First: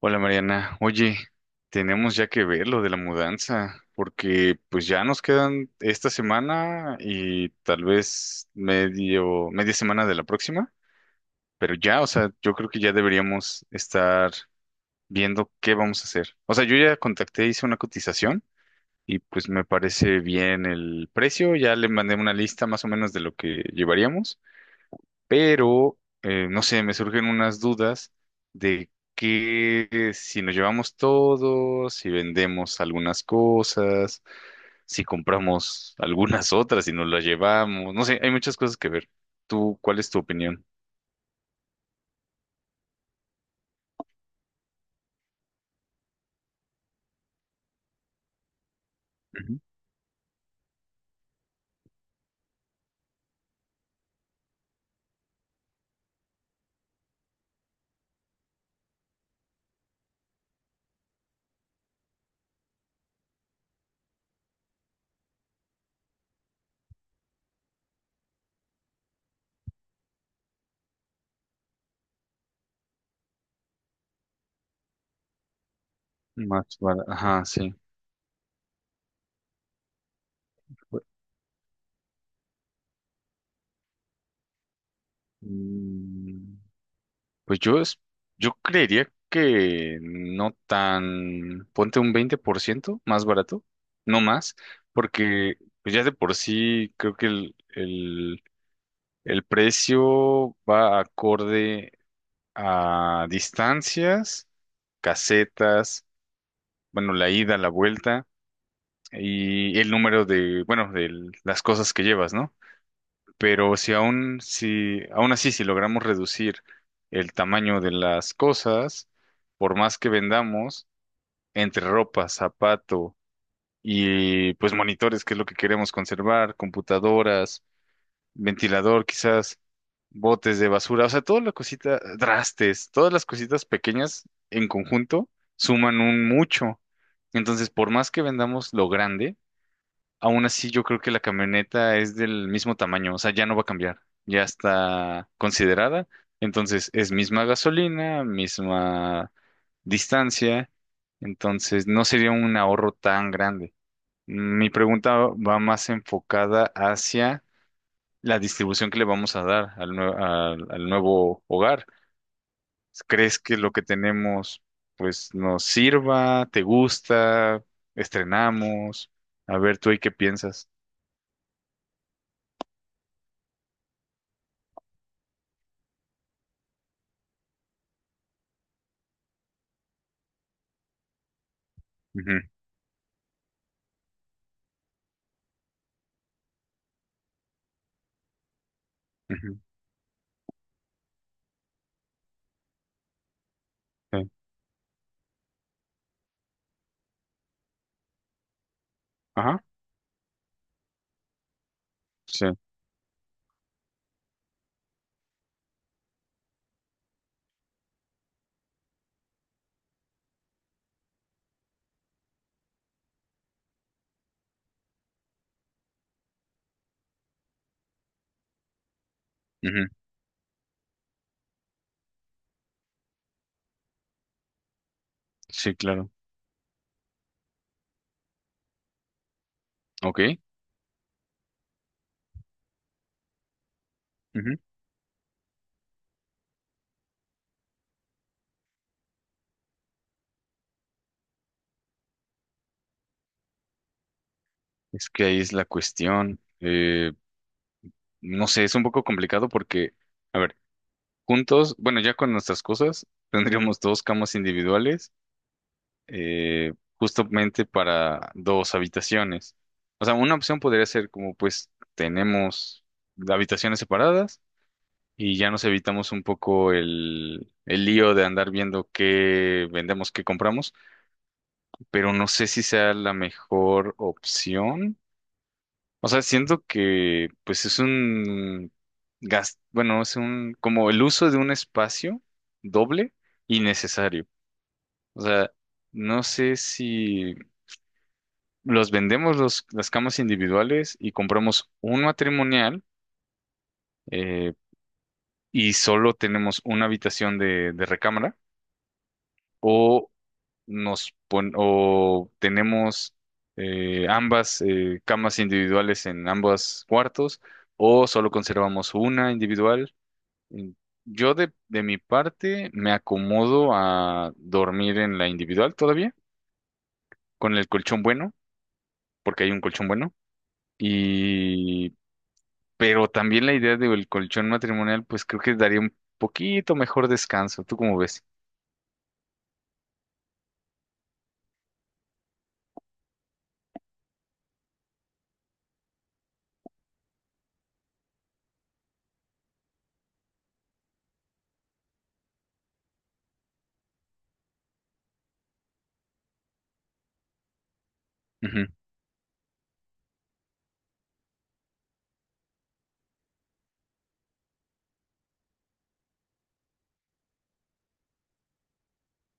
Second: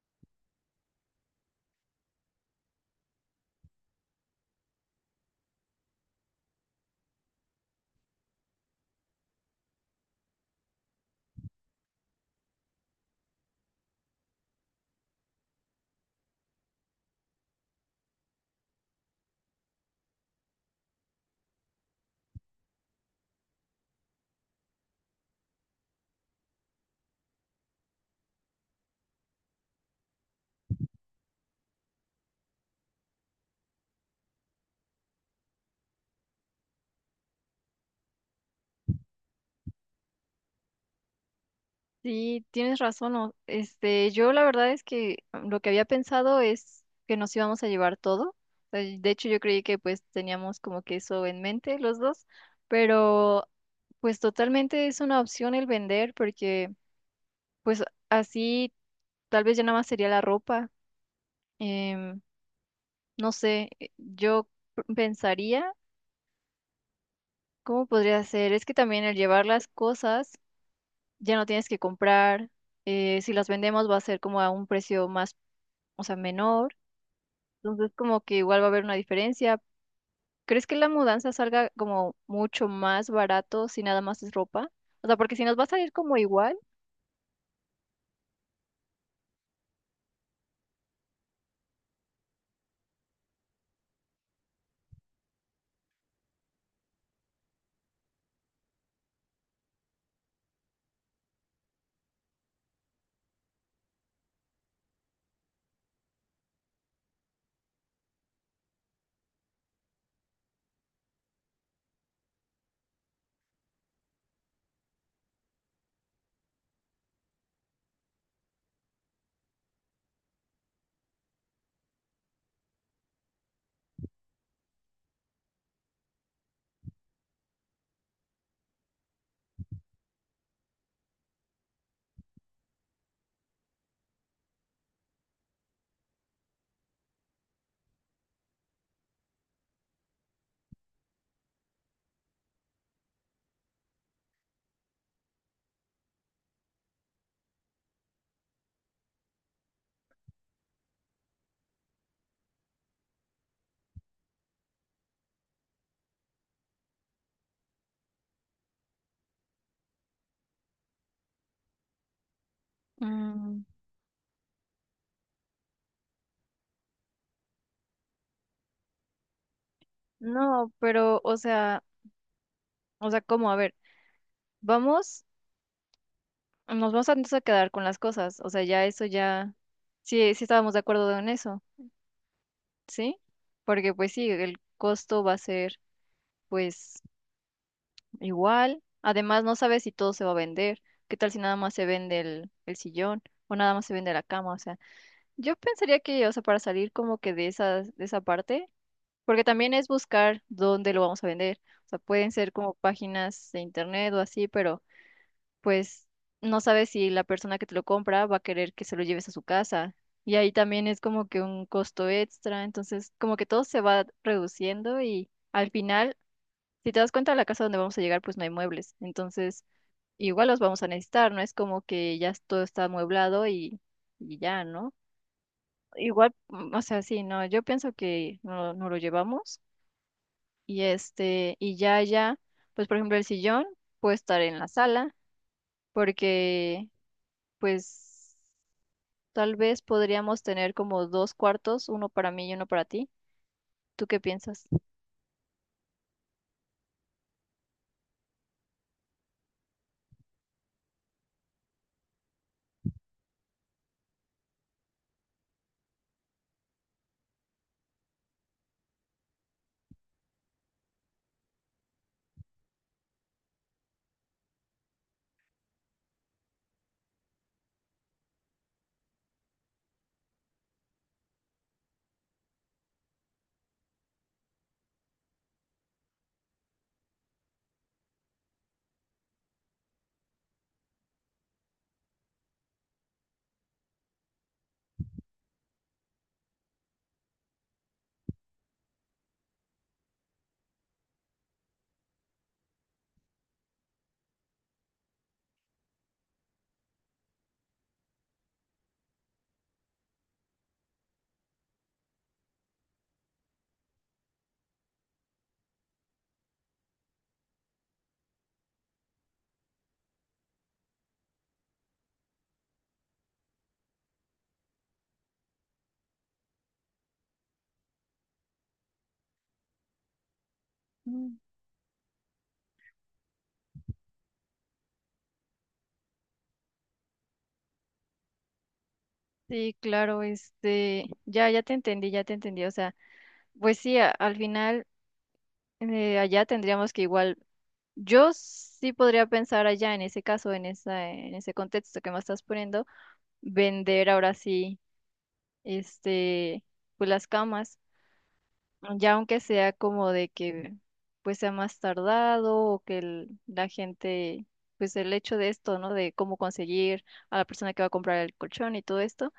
Hola Mariana, oye, tenemos ya que ver lo de la mudanza, porque pues ya nos quedan esta semana y tal vez medio, media semana de la próxima, pero ya, o sea, yo creo que ya deberíamos estar viendo qué vamos a hacer. O sea, yo ya contacté, hice una cotización y pues me parece bien el precio, ya le mandé una lista más o menos de lo que llevaríamos pero no sé, me surgen unas dudas de que si nos llevamos todo, si vendemos algunas cosas, si compramos algunas otras y nos las llevamos, no sé, hay muchas cosas que ver. ¿Tú cuál es tu opinión? Sí, tienes razón. Este, yo la verdad es que lo que había pensado es que nos íbamos a llevar todo. De hecho, yo Ujú. creí que pues teníamos como que eso en mente los dos, pero pues totalmente es una opción el vender porque pues así tal vez ya nada más sería la ropa. Em, no sé, yo pensaría cómo podría ser. Es que también el llevar las cosas ya no tienes que comprar. Si las vendemos va a ser como a un precio más, o sea, menor. Más barato. Ajá, sí. Entonces, como que igual va a haber una diferencia. ¿Crees que la mudanza salga como mucho más barato si nada más es ropa? O sea, porque si nos va a salir como igual, Mm, pues yo, yo creería que no tan, ponte un 20% más barato, no más, porque pues ya de por sí creo que el precio va acorde a distancias, casetas, bueno, la ida, la vuelta y el número de, bueno, de las cosas que llevas, ¿no? Pero si aún, si, aún así, si logramos reducir el tamaño de las cosas, por más que vendamos, entre ropa, zapato y pues monitores, que es lo que queremos conservar, computadoras, ventilador, quizás botes de basura, o sea, toda la cosita, trastes, todas las cositas pequeñas en conjunto suman un mucho. Entonces, por más que vendamos lo grande, aún así, yo creo que la camioneta es del mismo tamaño, o sea, ya no va a cambiar, ya está considerada, entonces es misma gasolina, misma distancia, entonces no sería un ahorro tan grande. Mi pregunta va más enfocada hacia la distribución que le vamos a dar al, al nuevo hogar. ¿Crees que mm, lo que tenemos pues nos sirva, te gusta, estrenamos? A ver, tú ahí qué piensas. no, pero, o sea, ¿cómo? A ver, vamos, nos vamos a, entonces a quedar con las cosas. O sea, ya eso ya, sí, sí estábamos de acuerdo en eso, Ujú, ¿sí? Porque pues sí, el costo va a ser pues igual. Además, no ujú. sabes si todo se va a vender. ¿Qué tal si nada más se vende el sillón o nada más se vende la Sí. cama? O sea. Yo pensaría que, o sea, para salir como que de esas, de esa parte, porque Ajá, también es buscar dónde lo vamos a vender. O sea, pueden sí. ser como páginas de internet o así, pero pues no sabes si la persona que te lo compra va a querer que se lo lleves a su casa. Y ahí también es como que un costo extra. Entonces, como que todo se va reduciendo y al final, si te das cuenta, la casa donde vamos a llegar, pues no hay muebles. Entonces, Ujú, igual los vamos a necesitar, no es como que ya todo está amueblado y ya, ¿no? sí, claro. Igual, o sea, sí, no, yo pienso que no, no lo llevamos Ok. y este, y ya, ya, pues por ejemplo el sillón puede estar en Ujú. la sala porque pues tal vez podríamos tener como dos cuartos, uno para mí y uno para ti. ¿Tú qué piensas? Es que ahí es la cuestión. No sé, es un poco complicado porque, a ver, juntos, bueno, ya con nuestras cosas, tendríamos dos camas individuales, eh, justamente para dos habitaciones. O sea, una opción podría ser como, pues, tenemos habitaciones separadas y ya nos evitamos un poco el lío de andar viendo qué vendemos, qué compramos. Pero no sé si sea la mejor opción. O sea, siento que pues es un bueno, es un como el uso de un espacio doble innecesario. O sea, no sé si los vendemos las camas individuales y compramos un matrimonial eh, y solo tenemos una habitación de recámara. O tenemos ambas camas individuales en ambos cuartos o solo conservamos una individual. En- Yo de mi parte me acomodo a dormir en la individual todavía, con el colchón bueno, porque hay un colchón bueno. Mm, Y pero también la idea del colchón matrimonial, pues creo que daría un poquito mejor descanso. ¿Tú cómo ves? sí, claro, este, ya, ya te entendí, o sea, pues sí, al final allá tendríamos que igual, yo sí podría pensar allá en ese caso, en esa, en ese contexto que me estás poniendo vender ahora sí, este, pues las camas, Ujú, ya aunque sea como de que pues sea más tardado o que la gente, pues el hecho de esto, ¿no? De cómo conseguir a la persona que va a comprar el colchón y todo esto,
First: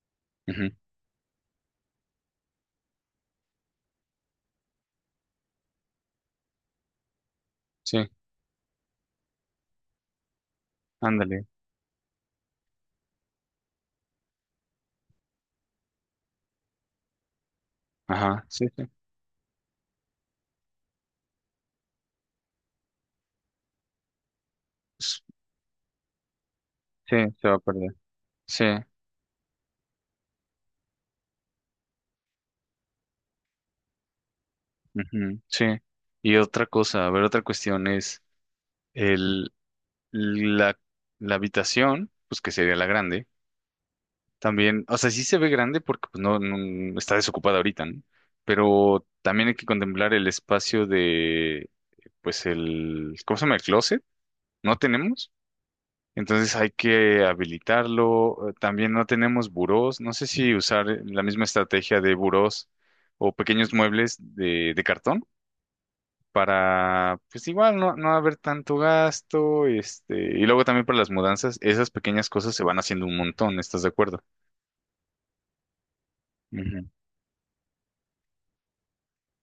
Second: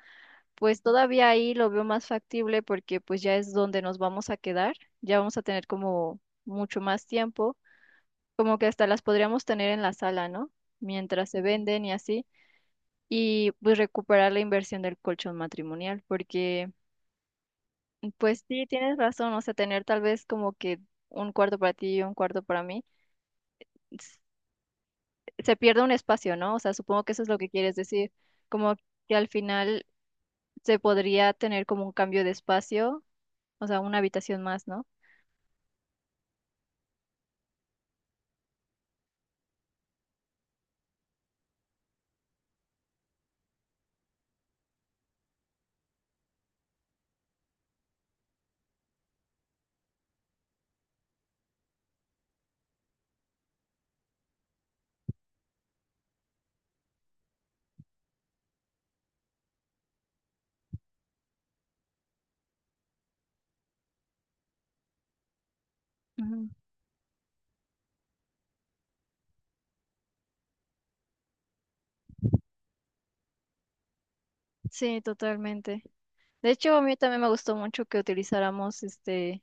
ujú. pues todavía ahí lo veo más factible porque pues ya es donde nos vamos a quedar, ya vamos a tener como mucho más tiempo, Sí, como que hasta las podríamos tener en la sala, ¿no? Mientras se ándale. venden y así y pues recuperar la inversión del colchón matrimonial, porque Ajá, pues sí, sí, sí. tienes razón, o sea, tener tal vez como que un cuarto para ti y un cuarto para mí, s- se pierde un espacio, ¿no? O sea, supongo que Sí, eso es lo que se va a quieres perder. decir, Sí, como que al final se podría tener como un cambio de espacio, o sea, una habitación más, ¿no? ujú, sí. Y otra cosa, a ver, otra cuestión es el, la, la habitación, pues que sería la grande, también, o sea, sí se ve grande porque pues, no, está desocupada ahorita, ¿no? Pero también hay que contemplar el espacio de, pues el, ¿cómo se llama? El closet, no tenemos, entonces hay que habilitarlo, también no tenemos burós, no sé si usar la misma estrategia de burós o pequeños muebles de cartón Ujú. para, pues igual, no, no haber tanto gasto, este, y luego también para las mudanzas, esas pequeñas cosas se van haciendo un montón, ¿estás de acuerdo? Sí, totalmente. De hecho, a Ujú. mí también me gustó mucho que utilizáramos este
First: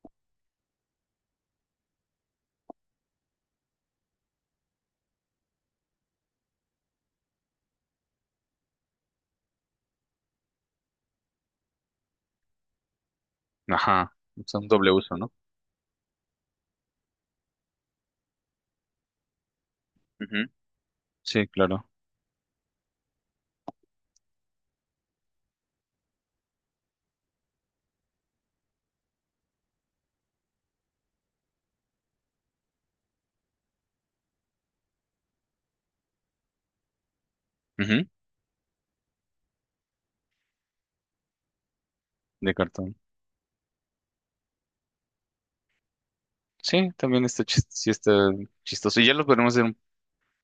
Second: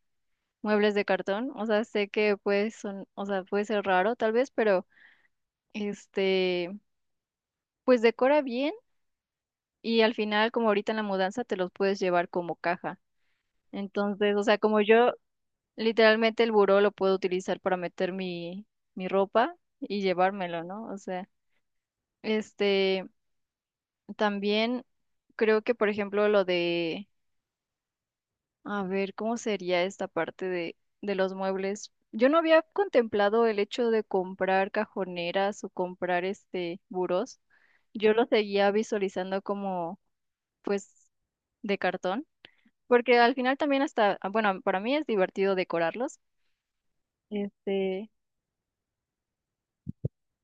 muebles de cartón, o sea, sé que pues son, o sea, puede ser raro tal vez, pero este, pues decora bien y al final como ahorita en la mudanza te los puedes llevar como caja. Ajá, Entonces, o sea, son como doble yo uso, no. literalmente el buró lo puedo utilizar para meter mi ropa y Ujú. llevármelo, ¿no? O sea, Sí, claro. este, también creo que, por ejemplo, lo de, a ver, ¿cómo sería esta parte de los muebles? Yo no había contemplado el hecho de comprar cajoneras o comprar este burós. Ujú, Yo lo seguía visualizando como, pues, de cartón, de cartón. porque al final también hasta, ah, bueno, para mí es divertido decorarlos. Sí, también está, sí Este, está chistoso. Y ya lo podemos hacer un...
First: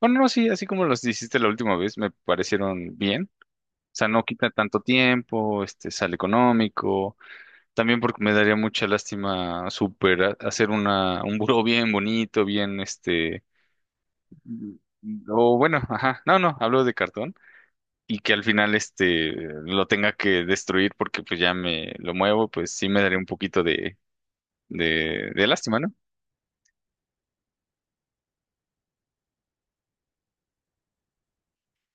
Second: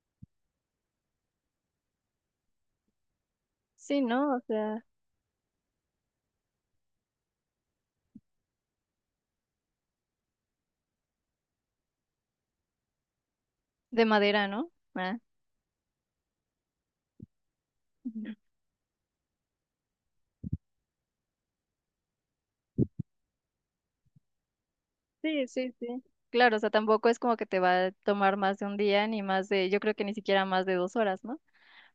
Bueno, no, sí, así como los hiciste la última vez, me parecieron bien. O sí, sea, no ¿no? O quita tanto sea, tiempo, este, sale económico. También porque me daría mucha lástima super hacer una, un buró bien bonito, bien, este, de madera, ¿no? mm, Ah. o bueno, ajá, no, no, hablo de cartón y que al final este lo tenga que destruir porque pues ya me lo muevo, pues sí me daría un poquito de Sí, sí, lástima, ¿no? sí. Claro, o sea, tampoco es como que te va a tomar más de un día, ni más de, yo creo que ni siquiera más de 2 horas, ¿no?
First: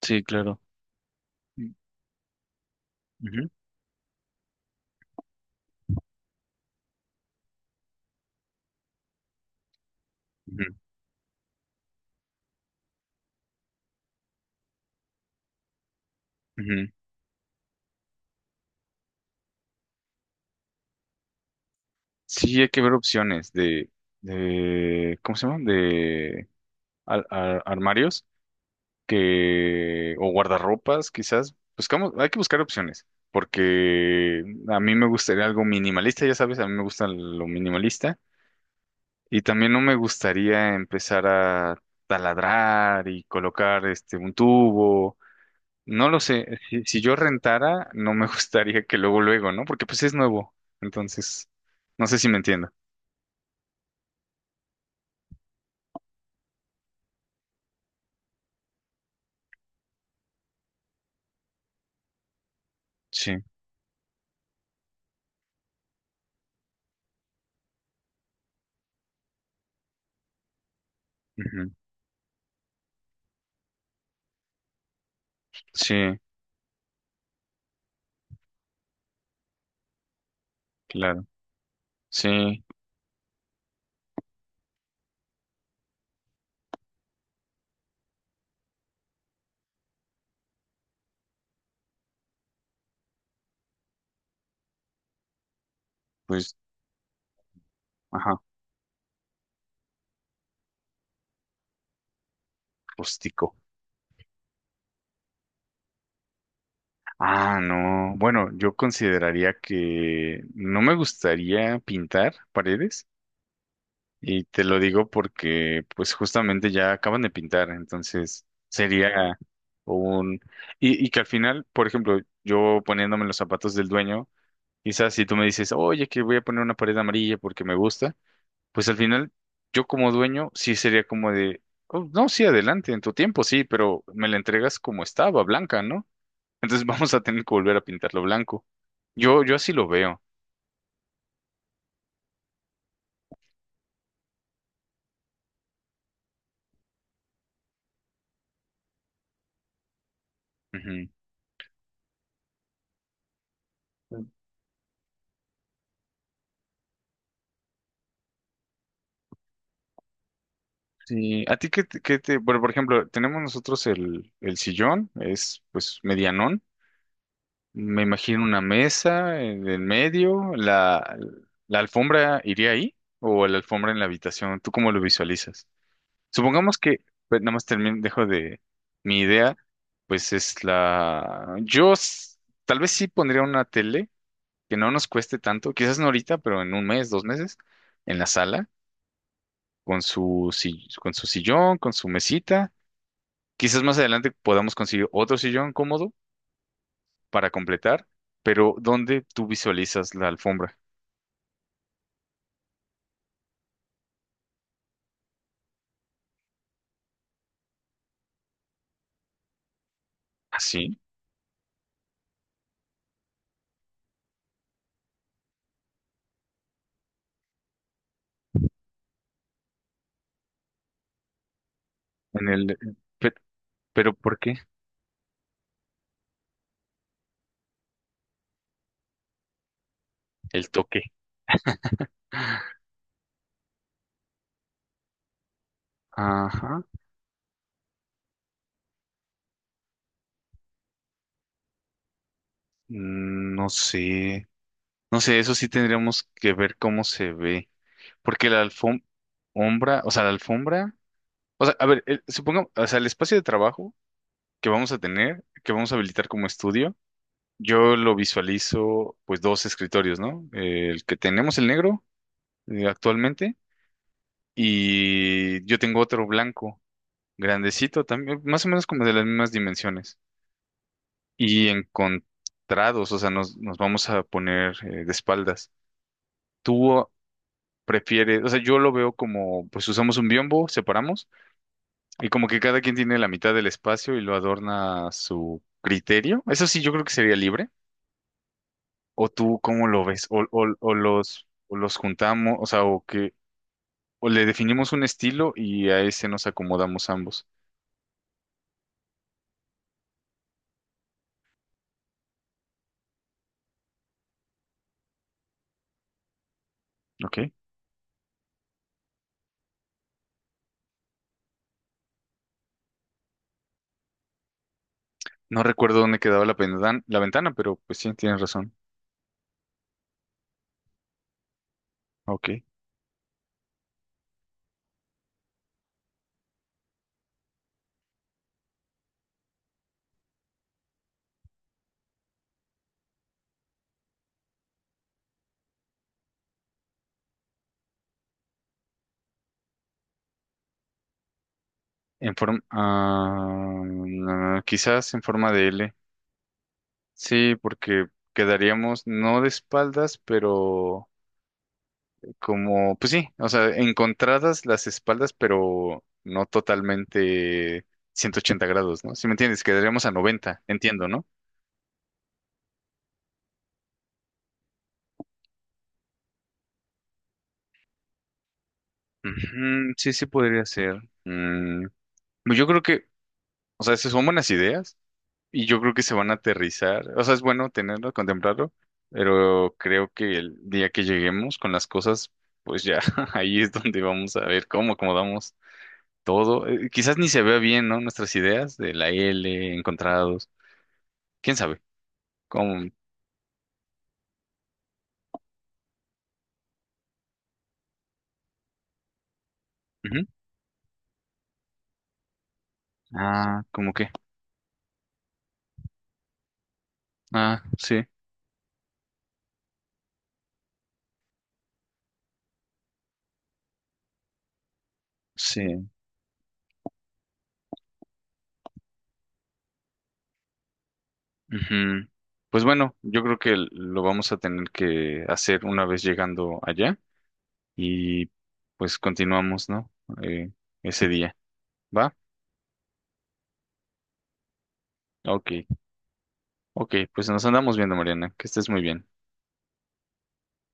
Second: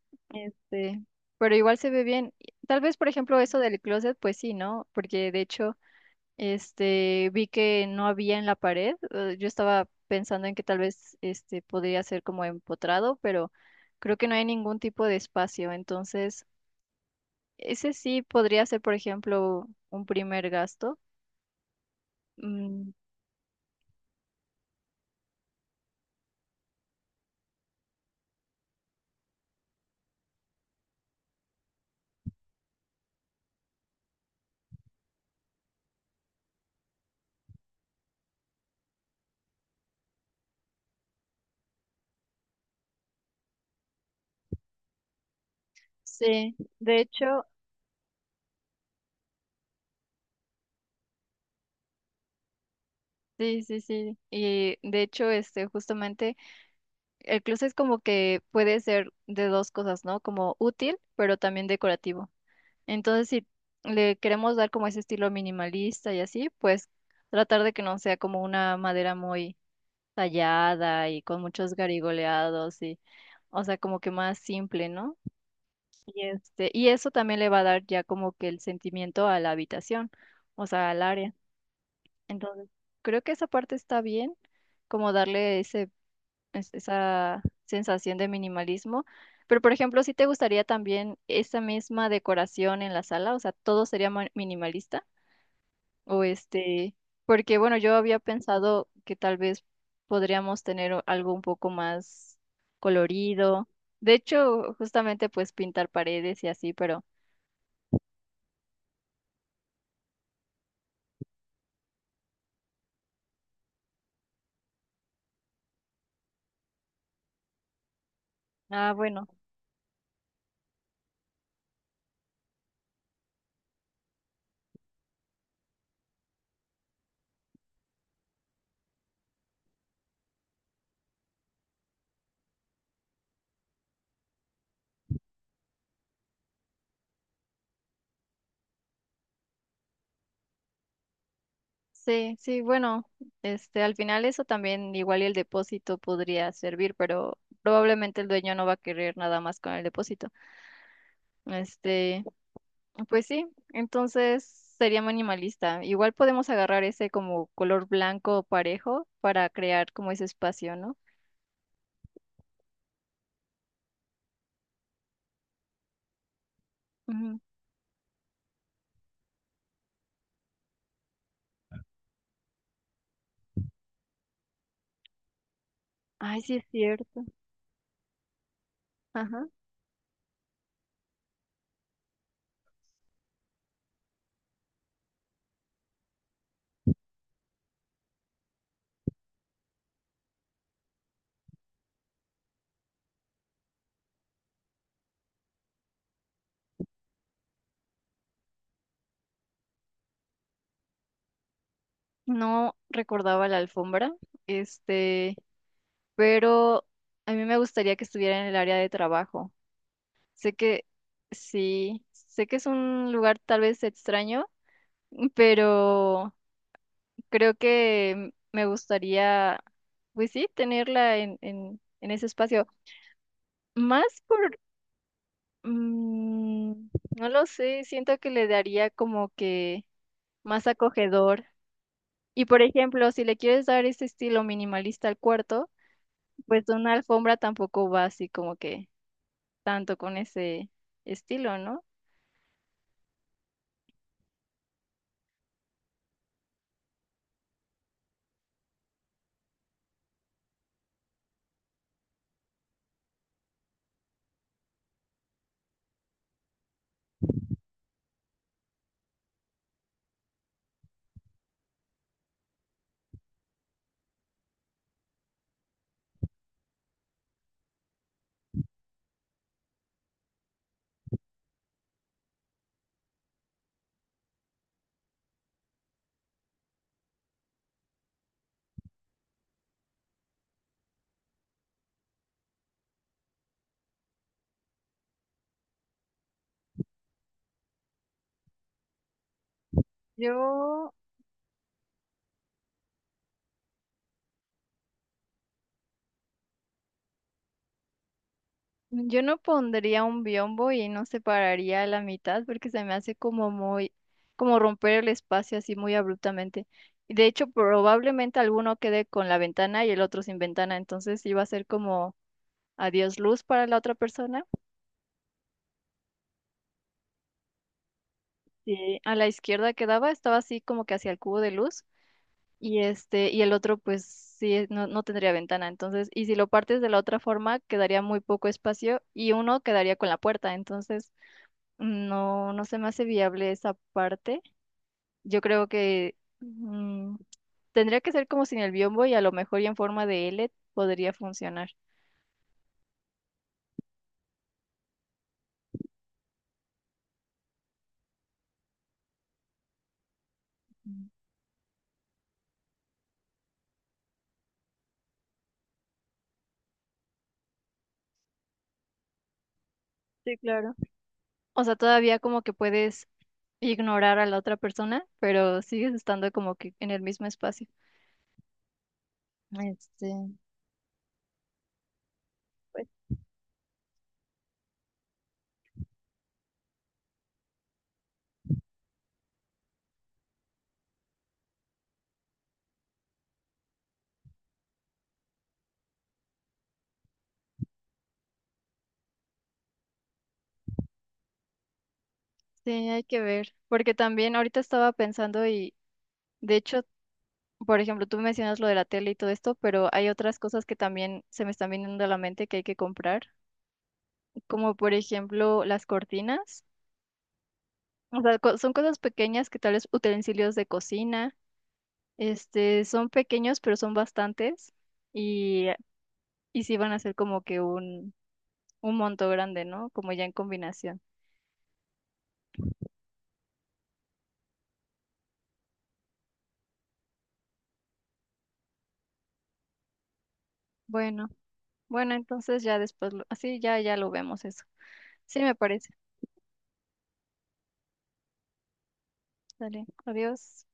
Sí, claro. Este, pero Mm, igual se ve bien. Y tal vez, por ejemplo, ujú, eso del closet, pues sí, ¿no? Porque de hecho, este, vi que no había en la pared. Yo estaba pensando en que ujú, tal vez, este, podría ser como empotrado, pero creo que no hay ningún tipo de espacio. Entonces, ujú. ese sí podría ser, por ejemplo, un primer gasto. Sí, hay que Mm, ver opciones de, ¿cómo se llaman? De armarios que, o guardarropas, quizás. Buscamos, hay que buscar opciones, porque a mí me gustaría algo minimalista, ya sabes, a mí me gusta lo minimalista. Y también no me gustaría empezar a taladrar y colocar este un tubo. No lo sí, sé, de si yo hecho, rentara, no me gustaría que luego luego, ¿no? Porque pues es nuevo. Entonces, no sé si me entiendo. sí, sí, sí. Y de hecho, este, justamente, el closet como que puede ser de dos cosas, ¿no? Como útil, pero también decorativo. Entonces, Sí, si le queremos dar como ese estilo minimalista y así, pues tratar de que no sea como una madera muy tallada y con ujú, muchos garigoleados y, o sea, como que más simple, ¿no? sí, Y este, y eso también le va a dar ya como que el sentimiento a la habitación, o sea, al claro. área. Sí, Entonces, creo que esa parte está bien, como darle ese, esa sensación de minimalismo. ¿Pero, por ejemplo, si te gustaría también esa misma decoración en la sala? O sea, ¿todo sería minimalista? O pues, este, porque bueno, yo había ajá, pensado que tal vez podríamos tener algo un poco más rústico. colorido. De hecho, justamente pues pintar paredes y así, pero, Ah, no. Bueno, yo consideraría que no me gustaría pintar paredes. Y te lo digo porque, pues, justamente ya acaban de pintar, entonces ah, bueno. sería un... Y, y que al final, por ejemplo, yo poniéndome los zapatos del dueño, quizás si tú me dices, oye, que voy a poner una pared amarilla porque me gusta, pues al final yo como dueño sí sería como de, "Oh, no, sí, adelante, en tu tiempo sí, pero me la entregas como estaba, blanca, ¿no? Entonces vamos a tener que volver a pintarlo blanco. Yo así lo veo. Sí, sí, bueno, este, al final eso también igual y el depósito podría servir, pero probablemente el dueño no va a querer nada más con el depósito. Ujú. Este, pues sí, entonces sería minimalista. Igual podemos agarrar ese como color blanco parejo para crear como ese espacio, ¿no? Sí, a ti qué te, bueno, por ejemplo, tenemos nosotros el sillón, es pues medianón, Ujú. me imagino una mesa en el medio, la alfombra iría ahí o la alfombra en la habitación, ¿tú cómo lo visualizas? Ay, sí es Supongamos que, cierto. pues, nada más termino, dejo de mi Ajá. idea, pues es la, tal vez sí pondría una tele que no nos cueste tanto, quizás no ahorita, pero en un mes, dos meses, en la sala, con su, con su sillón, con su mesita. Quizás más adelante podamos conseguir otro sillón cómodo para completar, pero ¿dónde tú visualizas la alfombra? No recordaba la alfombra, este, pero a mí me gustaría que estuviera en el área de trabajo. Sé que Así, sí, sé que es un lugar tal vez extraño, pero creo que me gustaría, pues sí, tenerla en, en ese en espacio. el... pe- ¿Pero Más por qué? por, mm, no lo sé, siento que le daría como que más El toque. acogedor. Y por ejemplo, si le quieres dar ese estilo minimalista al cuarto, pues Ajá. una alfombra tampoco va así como que tanto con ese estilo, ¿no? Mm, no sé. No sé, eso sí tendríamos que ver cómo se ve. Porque la alfombra, o sea, la alfombra, o sea, a ver, supongamos, o sea, el espacio de trabajo que vamos a tener, que vamos a habilitar como estudio, yo lo visualizo, pues, dos escritorios, ¿no? El que tenemos, el negro, actualmente. Y yo tengo otro blanco, grandecito también, más o menos como de las mismas dimensiones. Y encontrados, o sea, nos vamos a poner de espaldas. Tú prefieres, o sea, yo lo veo como, pues usamos un biombo, separamos, y como que cada quien tiene la mitad del espacio y lo adorna a su criterio. Eso sí, yo creo que sería libre. ¿O tú cómo lo ves? ¿O, Yo o los juntamos, o sea, o que, o le definimos un estilo y a ese nos acomodamos ambos? Yo no pondría un biombo y no separaría a la mitad porque se me hace como muy, como romper el espacio así muy abruptamente. Y de ¿Ok? hecho, probablemente alguno quede con la ventana y el otro sin ventana, entonces iba a ser como adiós luz para la otra persona. No recuerdo dónde quedaba la, la ventana, pero pues sí, tienes razón. Sí. A la izquierda quedaba, estaba así como que hacia el cubo de luz Ok. y este y el otro pues sí no, no tendría ventana, entonces y si lo partes de la otra forma quedaría muy poco espacio y uno quedaría con la puerta, entonces no, no se me hace viable esa parte. Yo creo que tendría que ser como sin el biombo y a lo mejor y en forma de L podría funcionar. En forma... ah, mm, quizás en forma de L. Sí, porque quedaríamos no de espaldas, pero Mm. como... Pues sí, o sea, encontradas las espaldas, pero no totalmente 180 grados, ¿no? Si me entiendes, quedaríamos a Sí, 90, claro. entiendo, ¿no? O sea, todavía como que puedes ignorar a la otra persona, pero sigues estando como que en el mismo espacio. Ujú, sí, sí Este, podría ser. Mm, pues yo creo pues que, o sea, esas son buenas ideas. Y yo creo que se van a aterrizar. O sea, es bueno tenerlo, contemplarlo, pero creo que el día que lleguemos con las cosas, pues ya ahí es donde vamos a ver cómo acomodamos todo. Quizás ni se vea bien, ¿no? Nuestras ideas de la L, encontrados. ¿Quién sabe? sí, ¿Cómo? hay que ver. Porque también ahorita estaba pensando y de hecho, por ejemplo, tú mencionas lo de la tele y todo esto, pero hay Ujú. otras cosas que también se me están viniendo a la mente que hay que comprar. Ah, ¿cómo qué? como por ejemplo las cortinas. Ah, sí, O sea, son cosas pequeñas que tal vez utensilios de cocina, este, son pequeños, pero son bastantes y, sí. y sí van a ser como que un, monto grande, ¿no? Como ya en combinación. Ujú. Pues bueno, yo creo que lo vamos a tener que hacer una vez llegando allá y pues continuamos, ¿no? Eh, Ese Bueno, día. bueno, ¿Va? entonces ya después, así ya, ya lo vemos eso. Sí, Ok, me parece. ok, pues nos andamos viendo, Mariana, que estés muy bien. Dale, adiós.